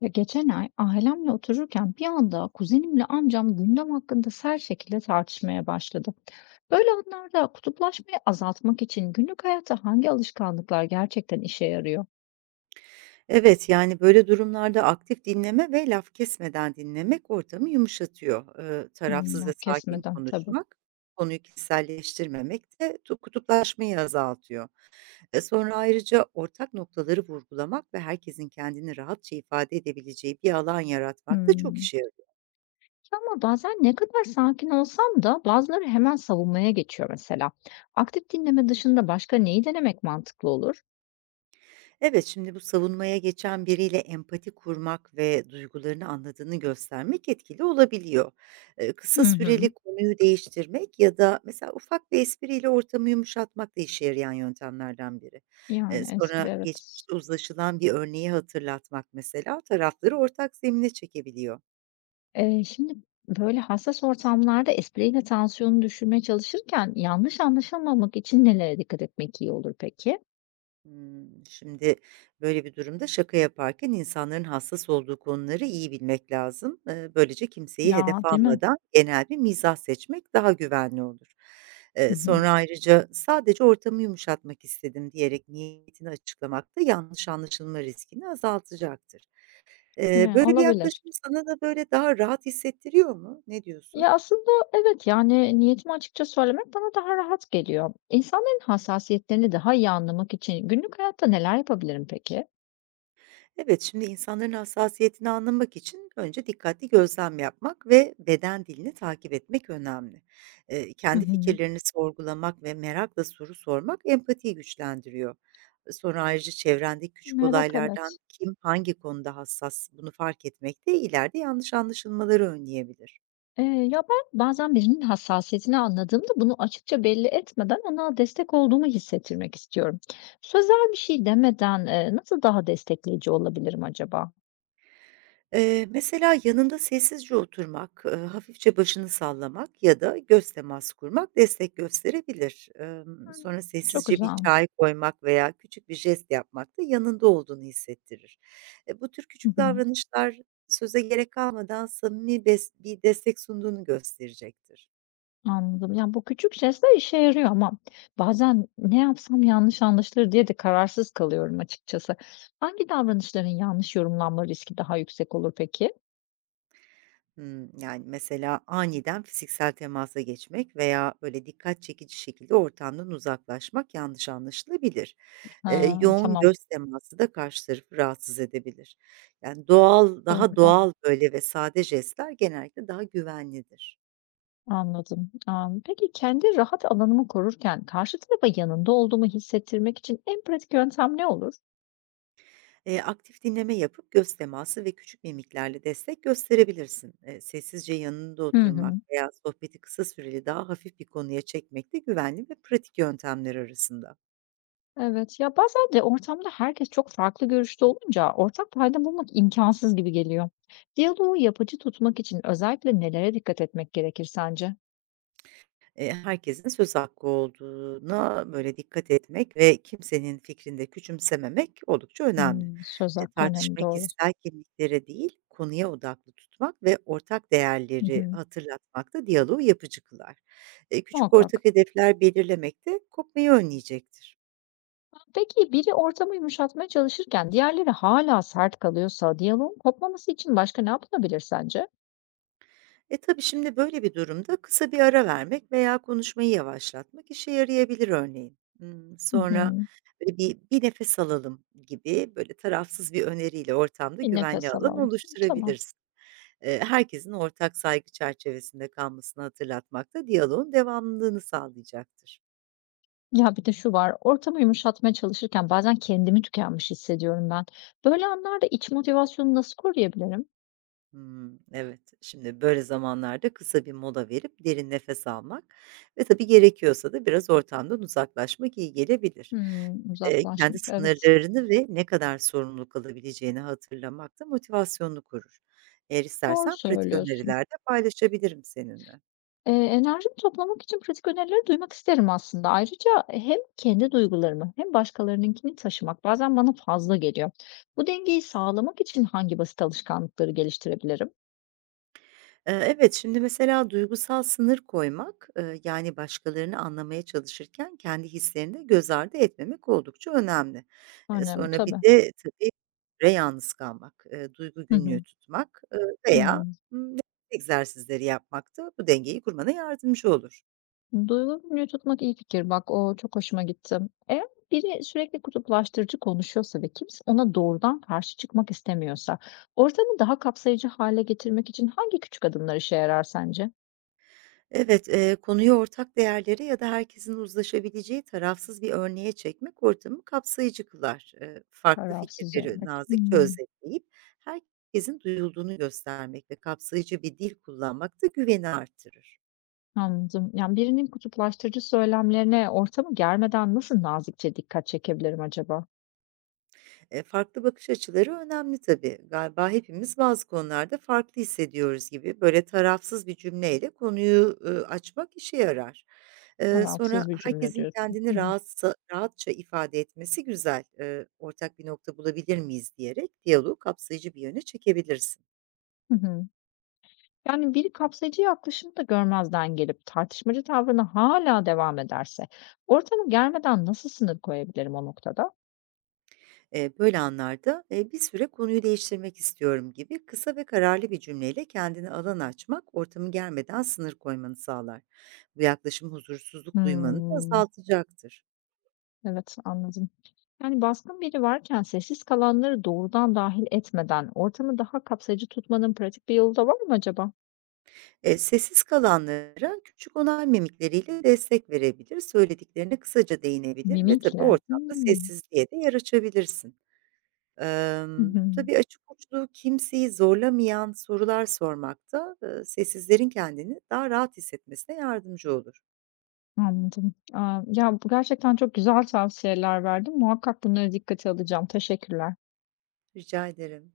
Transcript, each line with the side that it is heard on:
left: Ya geçen ay ailemle otururken bir anda kuzenimle amcam gündem hakkında sert şekilde tartışmaya başladı. Böyle anlarda kutuplaşmayı azaltmak için günlük hayatta hangi alışkanlıklar gerçekten işe yarıyor?
right: Evet, yani, böyle durumlarda aktif dinleme ve laf kesmeden dinlemek ortamı yumuşatıyor.
left: Hmm,
right: Tarafsız ve
left: laf
right: sakin
left: kesmeden tabii.
right: konuşmak, konuyu kişiselleştirmemek de tu kutuplaşmayı azaltıyor. Sonra ayrıca ortak noktaları vurgulamak ve herkesin kendini rahatça ifade edebileceği bir alan yaratmak da çok
left: Hmm.
right: işe yarıyor.
left: Ama bazen ne kadar sakin olsam da bazıları hemen savunmaya geçiyor mesela. Aktif dinleme dışında başka neyi denemek mantıklı olur?
right: Evet, şimdi bu savunmaya geçen biriyle empati kurmak ve duygularını anladığını göstermek etkili olabiliyor. Kısa
left: Hı hı.
right: süreli konuyu değiştirmek ya da mesela ufak bir espriyle ortamı yumuşatmak da işe yarayan yöntemlerden biri.
left: Yani espri
right: Sonra
left: evet.
right: geçmişte uzlaşılan bir örneği hatırlatmak mesela tarafları ortak zemine çekebiliyor.
left: Şimdi böyle hassas ortamlarda espriyle tansiyonu düşürmeye çalışırken yanlış anlaşılmamak için nelere dikkat etmek iyi olur peki?
right: Hımm. Şimdi böyle bir durumda şaka yaparken insanların hassas olduğu konuları iyi bilmek lazım. Böylece kimseyi hedef
left: Ya, değil mi?
right: almadan genel bir mizah seçmek daha güvenli olur.
left: Hı hı.
right: Sonra ayrıca "Sadece ortamı yumuşatmak istedim." diyerek niyetini açıklamak da yanlış anlaşılma riskini azaltacaktır.
left: He,
right: Böyle bir
left: olabilir.
right: yaklaşım sana da böyle daha rahat hissettiriyor mu? Ne diyorsun?
left: Ya, aslında evet, yani, niyetimi açıkça söylemek bana daha rahat geliyor. İnsanların hassasiyetlerini daha iyi anlamak için günlük hayatta neler yapabilirim peki?
right: Evet, şimdi insanların hassasiyetini anlamak için önce dikkatli gözlem yapmak ve beden dilini takip etmek önemli.
left: Hı
right: Kendi
left: hı.
right: fikirlerini sorgulamak ve merakla soru sormak empatiyi güçlendiriyor. Sonra ayrıca çevrendeki küçük
left: Merak,
right: olaylardan
left: evet.
right: kim hangi konuda hassas bunu fark etmek de ileride yanlış anlaşılmaları önleyebilir.
left: Eee, Ya, ben bazen birinin hassasiyetini anladığımda bunu açıkça belli etmeden ona destek olduğumu hissettirmek istiyorum. Sözel bir şey demeden, nasıl daha destekleyici olabilirim acaba?
right: Mesela yanında sessizce oturmak, hafifçe başını sallamak ya da göz teması kurmak destek gösterebilir.
left: Hımm.
right: Sonra
left: Çok
right: sessizce bir
left: güzel.
right: çay koymak veya küçük bir jest yapmak da yanında olduğunu hissettirir. Bu tür
left: Hı
right: küçük
left: hı.
right: davranışlar söze gerek kalmadan samimi bes bir destek sunduğunu gösterecektir.
left: Anladım. Yani, bu küçük jestler işe yarıyor ama bazen ne yapsam yanlış anlaşılır diye de kararsız kalıyorum açıkçası. Hangi davranışların yanlış yorumlanma riski daha yüksek olur peki?
right: Hımm. Yani, mesela aniden fiziksel temasa geçmek veya, böyle, dikkat çekici şekilde ortamdan uzaklaşmak yanlış anlaşılabilir.
left: Ha,
right: Yoğun
left: tamam.
right: göz teması da karşı tarafı rahatsız edebilir. Yani, doğal, daha
left: Doğru bak.
right: doğal, böyle, ve sade jestler genellikle daha güvenlidir.
left: Anladım. Am, peki kendi rahat alanımı korurken karşı tarafa yanında olduğumu hissettirmek için en pratik yöntem ne olur?
right: Aktif dinleme yapıp göz teması ve küçük mimiklerle destek gösterebilirsin. Sessizce yanında
left: Hı
right: oturmak
left: hı.
right: veya sohbeti kısa süreli daha hafif bir konuya çekmek de güvenli ve pratik yöntemler arasında.
left: Evet, ya bazen de ortamda herkes çok farklı görüşte olunca ortak payda bulmak imkansız gibi geliyor. Diyaloğu yapıcı tutmak için özellikle nelere dikkat etmek gerekir sence?
right: Herkesin söz hakkı olduğuna, böyle, dikkat etmek ve kimsenin fikrini de küçümsememek oldukça önemli.
left: Hmm, söz hakkı önemli
right: Tartışmayı
left: doğru.
right: kişisel kimliklere değil, konuya odaklı tutmak ve ortak
left: Hı
right: değerleri
left: hı,
right: hatırlatmak da diyaloğu yapıcı kılar. Küçük
left: muhakkak.
right: ortak hedefler belirlemek de kopmayı önleyecektir.
left: Peki biri ortamı yumuşatmaya çalışırken diğerleri hala sert kalıyorsa diyaloğun kopmaması için başka ne yapılabilir sence?
right: Tabii şimdi böyle bir durumda kısa bir ara vermek veya konuşmayı yavaşlatmak işe yarayabilir örneğin.
left: Hı
right: Sonra,
left: hı.
right: böyle, bir "Bir nefes alalım." gibi, böyle, tarafsız bir öneriyle ortamda
left: Bir
right: güvenli
left: nefes
right: alan
left: alalım. Tamam.
right: oluşturabilirsin. Herkesin ortak saygı çerçevesinde kalmasını hatırlatmak da diyaloğun devamlılığını sağlayacaktır.
left: Ya, bir de şu var, ortamı yumuşatmaya çalışırken bazen kendimi tükenmiş hissediyorum ben. Böyle anlarda iç motivasyonu nasıl koruyabilirim?
right: Hımm, evet. Şimdi böyle zamanlarda kısa bir mola verip derin nefes almak ve tabii gerekiyorsa da biraz ortamdan uzaklaşmak iyi gelebilir.
left: Hımm,
right: Kendi
left: uzaklaşmak, evet.
right: sınırlarını ve ne kadar sorumluluk alabileceğini hatırlamak da motivasyonunu korur. Eğer
left: Doğru
right: istersen pratik
left: söylüyorsun.
right: öneriler de paylaşabilirim seninle.
left: Enerjimi toplamak için pratik önerileri duymak isterim aslında. Ayrıca hem kendi duygularımı hem başkalarınınkini taşımak bazen bana fazla geliyor. Bu dengeyi sağlamak için hangi basit alışkanlıkları geliştirebilirim?
right: Evet, şimdi mesela duygusal sınır koymak, yani başkalarını anlamaya çalışırken kendi hislerini de göz ardı etmemek oldukça önemli.
left: Önemli
right: Sonra bir
left: tabii.
right: de tabii süre yalnız kalmak, duygu
left: Hı
right: günlüğü
left: hı.
right: tutmak, veya,
left: Hıı.
right: ımm, egzersizleri yapmak da bu dengeyi kurmana yardımcı olur.
left: Duygu günlüğü tutmak iyi fikir. Bak o çok hoşuma gitti. Eğer biri sürekli kutuplaştırıcı konuşuyorsa ve kimse ona doğrudan karşı çıkmak istemiyorsa, ortamı daha kapsayıcı hale getirmek için hangi küçük adımlar işe yarar sence?
right: Evet, konuyu ortak değerlere ya da herkesin uzlaşabileceği tarafsız bir örneğe çekmek ortamı kapsayıcı kılar. Farklı
left: Tarafsız
right: fikirleri
left: örnek.
right: nazikçe
left: Hmm,
right: özetleyip herkesin duyulduğunu göstermek ve kapsayıcı bir dil kullanmak da güveni artırır.
left: anladım. Yani birinin kutuplaştırıcı söylemlerine ortamı germeden nasıl nazikçe dikkat çekebilirim acaba?
right: Farklı bakış açıları önemli tabii. Galiba hepimiz bazı konularda farklı hissediyoruz gibi böyle tarafsız bir cümleyle konuyu, açmak işe yarar. Sonra
left: Tarafsız bir cümle
right: herkesin
left: diyorsun.
right: kendini
left: Hmm.
right: rahatsa rahatça ifade etmesi güzel. Ortak bir nokta bulabilir miyiz diyerek diyaloğu kapsayıcı bir yöne çekebilirsin.
left: Hı hı. Yani biri kapsayıcı yaklaşımı da görmezden gelip tartışmacı tavrına hala devam ederse ortamı germeden nasıl sınır koyabilirim o noktada?
right: Böyle anlarda, "Bir süre konuyu değiştirmek istiyorum." gibi kısa ve kararlı bir cümleyle kendine alan açmak, ortamı germeden sınır koymanı sağlar. Bu yaklaşım huzursuzluk duymanı da
left: Hımm,
right: azaltacaktır.
left: evet, anladım. Yani baskın biri varken sessiz kalanları doğrudan dahil etmeden ortamı daha kapsayıcı tutmanın pratik bir yolu da var mı acaba?
right: Sessiz kalanlara küçük onay mimikleriyle destek verebilir, söylediklerine kısaca değinebilir ve tabii
left: Mimikle.
right: ortamda
left: Hımm.
right: sessizliğe de yer açabilirsin.
left: Hı hı.
right: Tabii açık uçlu, kimseyi zorlamayan sorular sormak da, sessizlerin kendini daha rahat hissetmesine yardımcı olur.
left: Anladım. Aaa, ya, bu gerçekten çok güzel tavsiyeler verdin. Muhakkak bunları dikkate alacağım. Teşekkürler.
right: Rica ederim.